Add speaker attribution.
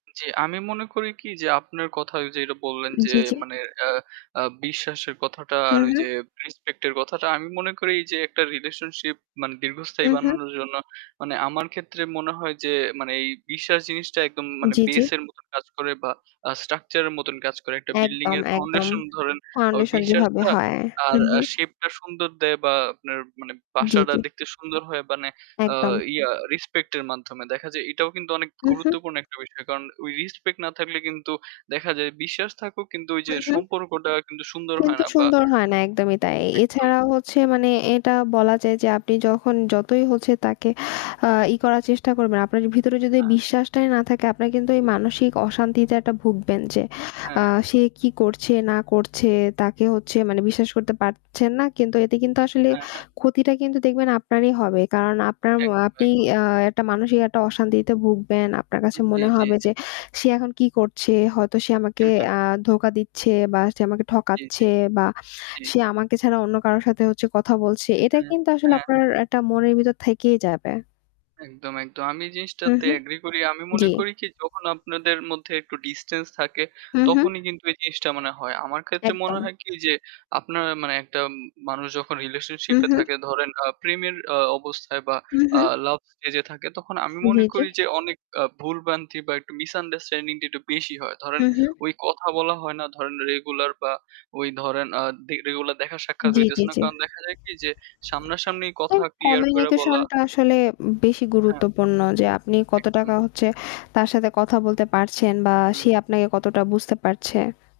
Speaker 1: জি। আমি মনে করি কি যে আপনার কথা ওই যে ওটা বললেন যে
Speaker 2: জি, জি।
Speaker 1: মানে আ আ বিশ্বাসের কথাটা
Speaker 2: হু,
Speaker 1: আর ওই
Speaker 2: হু।
Speaker 1: যে রেসপেক্ট এর কথাটা আমি মনে করি যে একটা রিলেশনশিপ মানে দীর্ঘস্থায়ী
Speaker 2: হু, হু।
Speaker 1: বানানোর জন্য মানে আমার ক্ষেত্রে মনে হয় যে এই বিশ্বাস জিনিসটা একদম মানে
Speaker 2: জি, জি।
Speaker 1: base এর মত কাজ করে বা আ structure এর মতন কাজ করে। একটা বিল্ডিং
Speaker 2: একদম,
Speaker 1: এর
Speaker 2: একদম।
Speaker 1: ফাউন্ডেশন ধরেন আ
Speaker 2: ফাউন্ডেশন যেভাবে
Speaker 1: বিশ্বাসটা
Speaker 2: হয়। হু,
Speaker 1: আর আ
Speaker 2: হু।
Speaker 1: shape টা সুন্দর দে বা আপনার মানে
Speaker 2: জি,
Speaker 1: বাসাটা
Speaker 2: জি।
Speaker 1: দেখতে সুন্দর হয় মানে আ
Speaker 2: একদম।
Speaker 1: ইয়া রেসপেক্ট এর মাধ্যমে দেখা যায় এটাও কিন্তু অনেক
Speaker 2: হু, হু।
Speaker 1: গুরুত্বপূর্ণ একটা বিষয়। কারণ ওই রেসপেক্ট না থাকলে কিন্তু দেখা যায় বিশ্বাস থাকুক কিন্তু ওই যে
Speaker 2: হুম, হু।
Speaker 1: সম্পর্কটা কিন্তু সুন্দর হয়
Speaker 2: কিন্তু
Speaker 1: না বা
Speaker 2: সুন্দর হয় না একদমই তাই।
Speaker 1: একদম।
Speaker 2: এছাড়াও হচ্ছে মানে এটা বলা যায় যে আপনি যখন যতই হচ্ছে তাকে ই করার চেষ্টা করবেন। আপনার ভিতরে যদি
Speaker 1: হ্যাঁ।
Speaker 2: বিশ্বাসটাই না থাকে আপনারা কিন্তু এই মানসিক অশান্তিতে একটা ভুগবেন যে।
Speaker 1: হ্যাঁ,
Speaker 2: আ
Speaker 1: হ্যাঁ।
Speaker 2: সে কি করছে না করছে তাকে হচ্ছে মানে বিশ্বাস করতে পারছেন না। কিন্তু এতে কিন্তু আসলে
Speaker 1: হ্যাঁ, হ্যাঁ।
Speaker 2: ক্ষতিটা কিন্তু দেখবেন আপনারই হবে। কারণ আপনার ম
Speaker 1: একদম,
Speaker 2: আপনি
Speaker 1: একদম।
Speaker 2: আ একটা মানুষিক একটা অশান্তিতে ভুগবেন আপনার কাছে
Speaker 1: জি,
Speaker 2: মনে
Speaker 1: জি,
Speaker 2: হবে
Speaker 1: জী।
Speaker 2: যে সে এখন কি করছে হয়তো সে আমাকে
Speaker 1: হু, হু।
Speaker 2: আ ধোঁকা দিচ্ছে বা সে আমাকে
Speaker 1: জি, জি।
Speaker 2: ঠকাচ্ছে বা
Speaker 1: জি।
Speaker 2: সে আমাকে ছাড়া অন্য কারো সাথে হচ্ছে কথা বলছে। এটা
Speaker 1: হুম,
Speaker 2: কিন্তু আসলে
Speaker 1: হ্যাঁ।
Speaker 2: আপনার একটা মনের ভিতর থেকেই যাবে।
Speaker 1: একদম, একদম। আমি
Speaker 2: হু,
Speaker 1: জিনিসটাতে
Speaker 2: হু।
Speaker 1: এগ্রি করি। আমি মনে
Speaker 2: জি।
Speaker 1: করি কি যখন আপনাদের মধ্যে একটু ডিসট্যান্স থাকে
Speaker 2: হু, হু।
Speaker 1: তখনই কিন্তু এই জিনিসটা মানে হয়। আমার ক্ষেত্রে মনে
Speaker 2: একদম।
Speaker 1: হয় কি যে আপনার মানে একটা মানুষ যখন
Speaker 2: হু,
Speaker 1: রিলেশনশিপ এ
Speaker 2: হু।
Speaker 1: থাকে ধরেন আ প্রেমের আ অবস্থায় বা
Speaker 2: হু, হু।
Speaker 1: আ লাভ স্টেজ থাকে তখন আমি মনে
Speaker 2: জি, জি।
Speaker 1: করি যে অনেক আ ভুল ভ্রান্তি বা একটু misunderstanding টা একটু বেশি হয়। ধরেন
Speaker 2: হু, হু।
Speaker 1: ওই কথা বলা হয় না, ধরেন রেগুলার বা ওই ধরেন আ দে রেগুলার দেখা সাক্ষাৎ
Speaker 2: জি, জি,
Speaker 1: হইতেছে না।
Speaker 2: জি।
Speaker 1: কারণ দেখা যায় কি যে সামনাসামনি কথা
Speaker 2: এই
Speaker 1: ক্লিয়ার করে
Speaker 2: কমিউনিকেশন
Speaker 1: বলা
Speaker 2: টা আসলে বেশি
Speaker 1: হ্যাঁ।
Speaker 2: গুরুত্বপূর্ণ যে আপনি কত
Speaker 1: একদম।
Speaker 2: টাকা হচ্ছে তার সাথে কথা বলতে পারছেন বা সে
Speaker 1: হুম।
Speaker 2: আপনাকে কতটা বুঝতে পারছে।